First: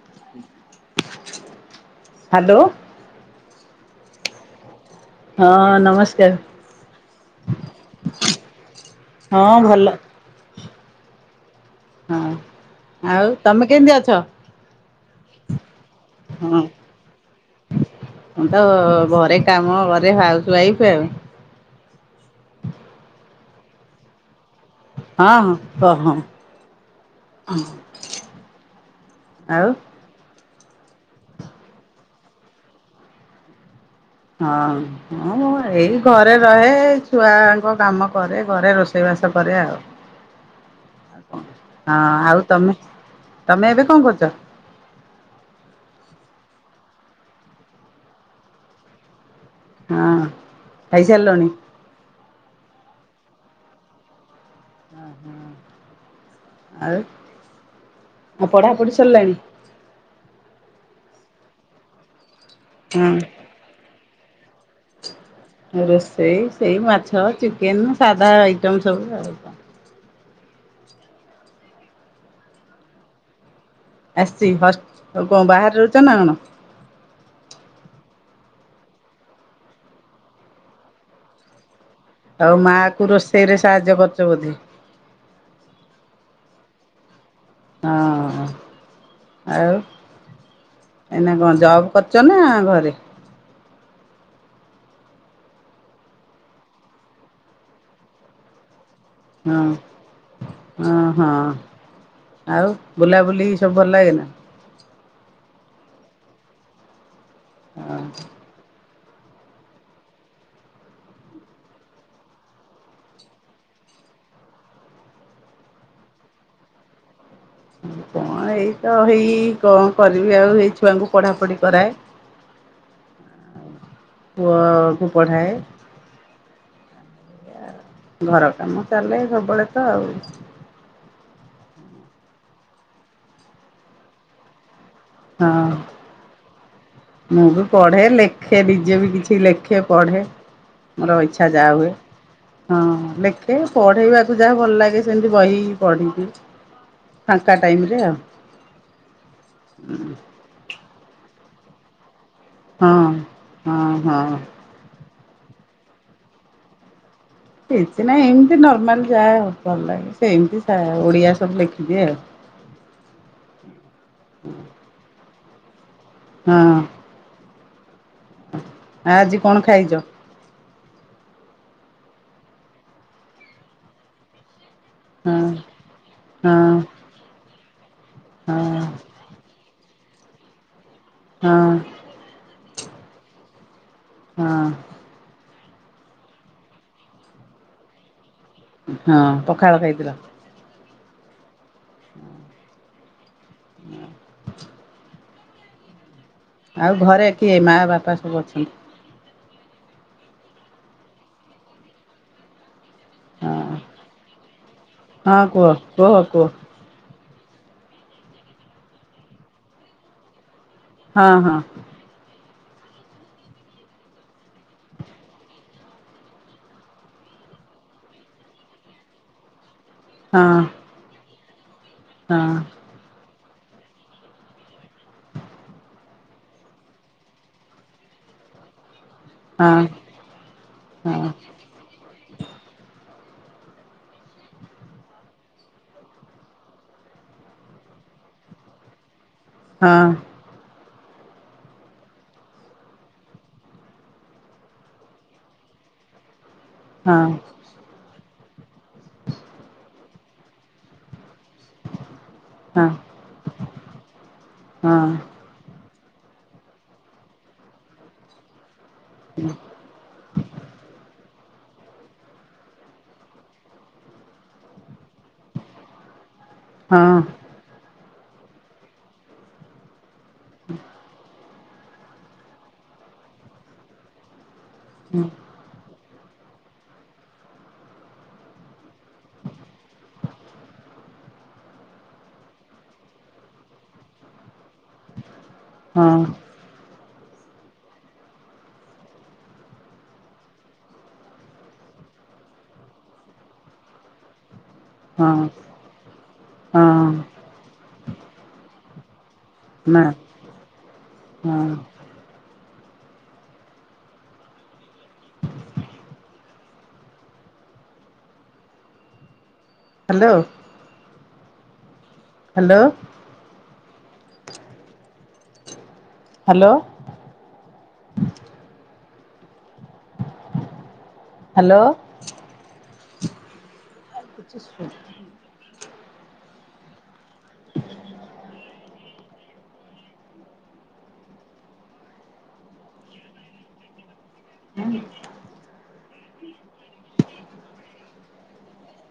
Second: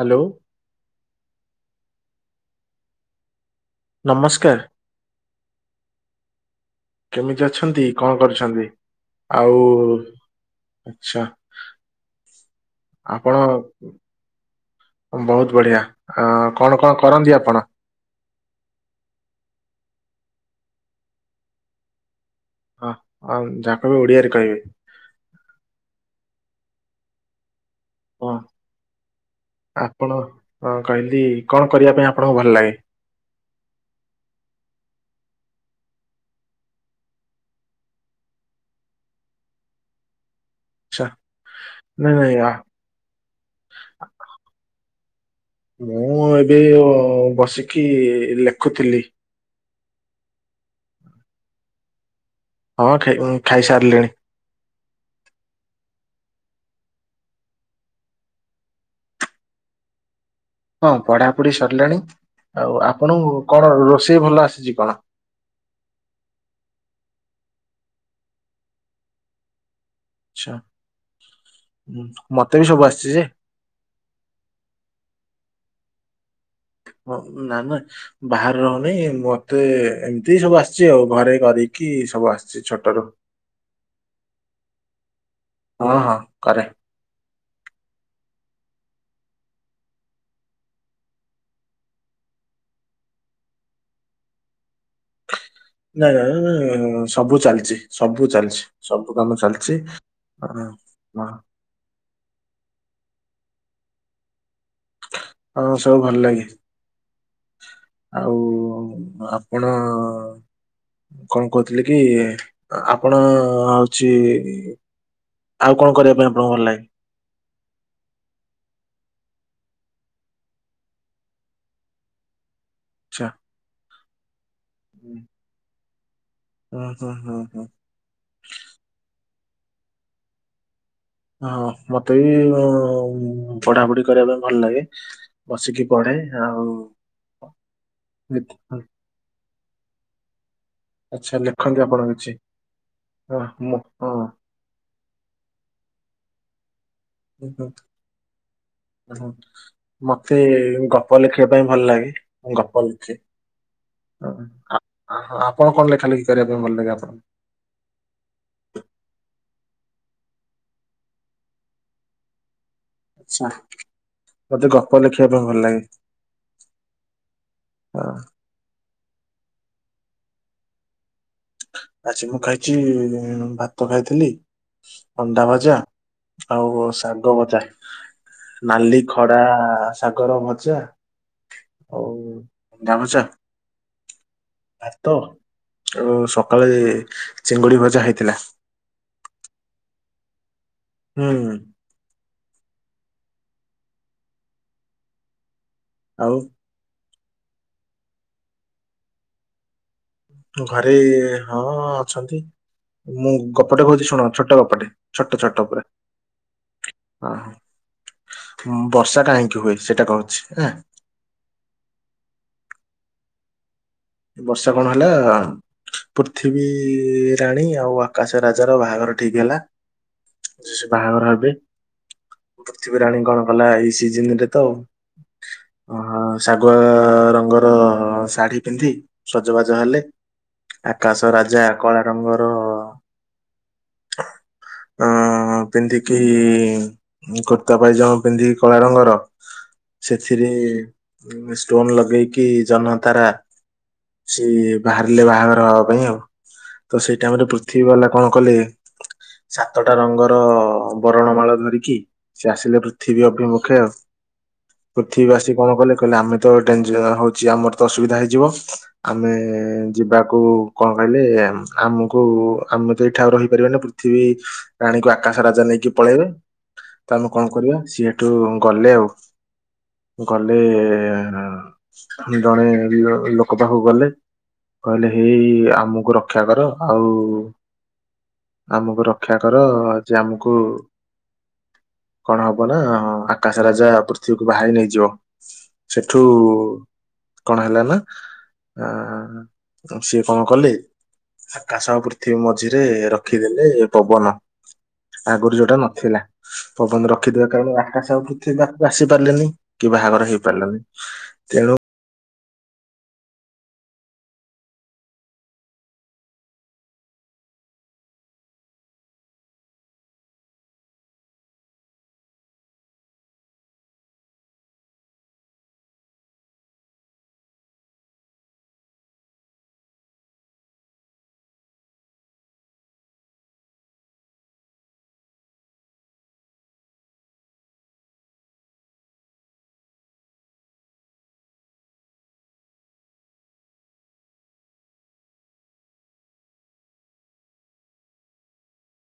Hello. Hello. ନମସ୍କାର। ହଁ ନମସ୍କାର। କେମିତି ଅଛନ୍ତି, କଣ କରିଛନ୍ତି? ହଁ ଆଉ ଭଲ ଆଛା। ହଁ ଆଉ ତମେ କେମିତି ଅଛ? ବହୁତ ବଢିଆ ଅ ହଁ କଣ କଣ କରନ୍ତି ଆପଣ? ମୁଁ ତ ଘରେ କାମ କରେ ହାଉସ ୱାଇଫ ଆଉ। ହ ଯାହା କହିବ ଓଡିଆରେ କହିବେ। ହଁ ହ କ ହଁ। ହଁ ଆଉ ଆପଣ ହଁ କହିଲି କଣ କରିବା ପାଇଁ ଆପଣଙ୍କୁ ଭଲ ଲାଗେ? ହଁ ମୁଁ ଏଇ ଘରେ ରହେ, ଛୁଆଙ୍କ କାମ କରେ, ଘରେ ରୋଷେଇବା ବାସ କରେ ଆଉ। ଆଚ୍ଛା ହଁ ନାଇଁ ନାଇଁ ଆଉ ଆ, ତମେ ତମେ ଏବେ କଣ କରୁଛ? ମୁଁ ଏବେ ବସିକି ଲେଖୁଥିଲି। ହଁ ଖାଇସାରିଲଣି? ହଁ ଖାଇସାରିଲିଣି। ହ ହଁ ଆଉ। ଆଉ ପଢ଼ା ପଢ଼ି ସରିଲାଣି। ହଁ ପଢାପଢି ସରିଲାଣି ଆଉ ଆପଣଙ୍କୁ ହଁ କଣ ରୋଷେଇ ଭଲ ଆସେ? ରୋଷେଇ ସେଇ ମାଛ ଚିକେନ ସାଧା ଆଇଟମ ସବୁ ଆଉ। ଆଛା ମତେ ବି ସବୁ ଆସିଛି ଯେ ଆସିଛି ହସ୍ କଣ ବାହାରେ ରହୁଛ ନା କଣ? ନା ନା ବାହାରେ ରହୁନି ମତେ ଏମିତି ସବୁ ଆସିଛି ଆଉ ଘରେ କରି କି ସବୁ ଆଉ ଆସିଛି ମା ଛୋଟ କୁ ରୁ ରୋଷେଇରେ ସାହାଯ୍ୟ କରୁଛ ବୋଧେ? ହଁ ହଁ। କରେ। ହଁ ଆଉ ଏଇନା କଣ ଜବ କରୁଛ ନା ଘରେ? ନାଇ ନାଇ ସବୁ ଚାଲିଛି ସବୁ ଚାଲିଛି। ସବୁ କାମ ହଁ ଚାଲିଛି ହ ହଁ ହ। ହଁ ଆଉ ବୁଲାବୁଲି ସବୁ ଭଲ ଲାଗେନା। ହଁ ସବୁ ଭଲ ଲାଗେ ହଁ ଆଉ। ଆପଣ ଅ କଣ କହୁଥିଲି କି ଆପଣ ହଉଛି ଆଉ କଣ କରିବା ପାଇଁ ଆପଣଙ୍କୁ ଭଲ ଲାଗେ? କଣ ଏଇ ତ ହେଇ କଣ କରିବି ଆଉ ଏଇ ଛୁଆଙ୍କୁ ପଢ଼ାପଢ଼ି କରାଏ। [inaudible] ଆଚ୍ଛା। ପୁଅକୁ ହୁଁ ପଢ଼ାଏ ହୁଁ ହୁଁ ହୁଁ ଘର କାମ ଚାଲେ ସବୁ ବେଳେ ତ ଆଉ ହଁ ମତେ ବି ପଢ଼ାପଢ଼ି କରିବା ପାଇଁ ଭଲ ଲାଗେ। ହଁ ବସିକି ପଢ଼େ ଆଉ ମୁଁ ବି ପଢ଼େ ଲେଖେ ଲେଖ- ନିଜେ ବି କିଛି ଲେଖେ ପଢ଼େ। ମୋର ଆଚ୍ଛା ଇଚ୍ଛା ଯାହା ଲେଖନ୍ତି ହୁଏ ଆପଣ କିଛି ହଁ ହଁ ଲେଖେ ମୁଁ ହଁ ପଢ଼େଇବାକୁ ଯାହା ଭଲ ଲାଗେ ସେମିତି ବହି ପଢ଼ି କି ଉଁ ହ୍ନୁ ମତେ ଗ ପ ଲେଖିବା ପାଇଁ ଭଲ ଲାଗେ ମୁଁ ଗପ ହଁ ଲେଖେ ହଁ ହଁ। ହଁ ଆପଣ କଣ ଲେଖା ଲେଖି କରିବା ପାଇଁ ଭଲ ଲାଗେ ଆପଣ ଙ୍କୁ? କିଛି ନାଇଁ ଏମିତି ନରମାଲି ଯାଏ ଆଉ ଭଲ ଲାଗେ ସେମିତି ସା ଓଡ଼ିଆ ସବୁ ଲେଖିଦିଏ ଆଉ। [inaudible] ଆଛା ମତେ ଗପ ଲେଖିବା ପାଇଁ ଭଲ ଲାଗେ। ହଁ। ହଁ। ଆଉ ଆଜି କଣ ଖାଇଛ? ଆଜି ମୁଁ ଖାଇଛି ଭାତ ଖାଇଥିଲି ଅଣ୍ଡା ହଁ। ଭଜା ହଁ ଆଉ ଶାଗ ଭଜା ହଁ ନାଲି ଖଡା ଶାଗର ଭଜା ହଁ ଆଉ ଅଣ୍ଡା ଭଜା ହଁ ଭାତ ଆଉ ସ ସକାଳେ ଚିଙ୍ଗୁଡି ଭଜା ହେଇଥିଲା ହଁ ପଖାଳ ଖାଇଥିଲ? ହୁଁ। [inaudible] [inaudible] ଆଉ ଆଉ ଘରେ କିଏ ମା ବାପା ସବୁ ଅଛନ୍ତି? ଘରେ ହଁ ଅଛନ୍ତି ମୁଁ ହଁ। ଗପଟେ କହୁଛି ଶୁଣ ଛୋଟ ଗପଟେ ଛୋଟ ହଁ ଛୋଟ କୁହ ପୁରା କୁହ କୁହ ହଁ। ବର୍ଷା କାହିଁକି ହୁଏ ସେଇଟା କହୁଛି ଆଁ। ହଁ ହଁ। ବର୍ଷ କଣ ହେଲା ପୃଥିବୀ ରାଣୀ ଆଉ ଆକାଶ ରାଜାର ବାହାଘର ଠିକ ହେଲା। ହଁ ଯେ ସେ ବାହାଘର ହେବେ ହଁ। ପୃଥିବୀ ରାଣୀ କଂ ଗଲା ଏଇ ସିଜନ ରେ ତ ଓହ ଶାଗୁଆ ରଙ୍ଗର ଶାଢୀ ପିନ୍ଧି ହଁ ସଜବାଜ ହେଲେ ହଁ ଆକାଶ ରାଜା କଳା ରଙ୍ଗର ଉଂ ପିନ୍ଧିକି କୁର୍ତ୍ତା ପାଇଜମ ପିନ୍ଧିକି କଳା ରଙ୍ଗର ହଁ ସେଥିରେ ଷ୍ଟୋନ ଲଗେଇକି ଜହ୍ନ ତାରା ସିଏ ବାହାରିଲେ ବାହାଘର ହବା ପାଇଁ ଆଉ ତ ସେଇ ହଁ ଟାଇମ ରେ ପୃଥିବୀ ବାଲା କଣ କଲେ ସାତଟା ରଙ୍ଗର ବରଣ ମାଳ ଧରିକି ସେ ଆସିଲେ ହଁ ପୃଥିବୀ ଅଭିମୁଖେ ଆଉ ହଁ। ପୃଥିବୀ ଆସି କଣ କଲେ କହିଲେ ଆମେ ତ ଡେଞଜ ହଉଛି ଆମର ତ ଅସୁବିଧା ହେଇଯିବ ଆମେ ଯିବାକୁ କଣ କହିଲେ ଆମକୁ ଆମେ ତ ଏଇଠା ରହିପାରିବାନି ପୃଥିବୀ ରାଣୀ କୁ ଆକାଶ ରାଜା ନେଇ ନେଇକି ପଳେଇବେ ତ ହଁ ଆମେ କଣ କରିବା ସିଏଠୁ ଗଲେ ଆଉ। ଗଲେ ଜଣେ ଲୋ କ ପାଖକୁ ଗଲେ କହିଲେ ହେଇ ଆମକୁ ରକ୍ଷା କର ଆଉ ଆମକୁ ରକ୍ଷା କର ଯେ ଆମକୁ କଣ ହବ ନା ଆକାଶ ରାଜା ପୃଥିବୀକୁ ବାହାହେଇ ନେଇଯିବ। ସେଠୁ ହଁ କଣ ହେଲା ନା ଆ ସିଏ କଣ କଲେ? ଆକାଶ ପୃଥିବୀ ମଝିରେ ରଖିଦେଲେ ପବନ। ହଁ ଆଗରୁ ଯୋଉଟା ନଥିଲା ହଁ ପବନ ରଖିଥିବା କାରଣ ରୁ ଆକାଶ ଆଉ ପୃଥିବି ପାକୁ ଆସି ପାରିଲେନି। କି ନା ବାହାଘର ହେଇପାରିଲାନି ହଁ ତେଣୁ ହାଲୋ ହାଲୋ ହାଲୋ। ହାଲୋ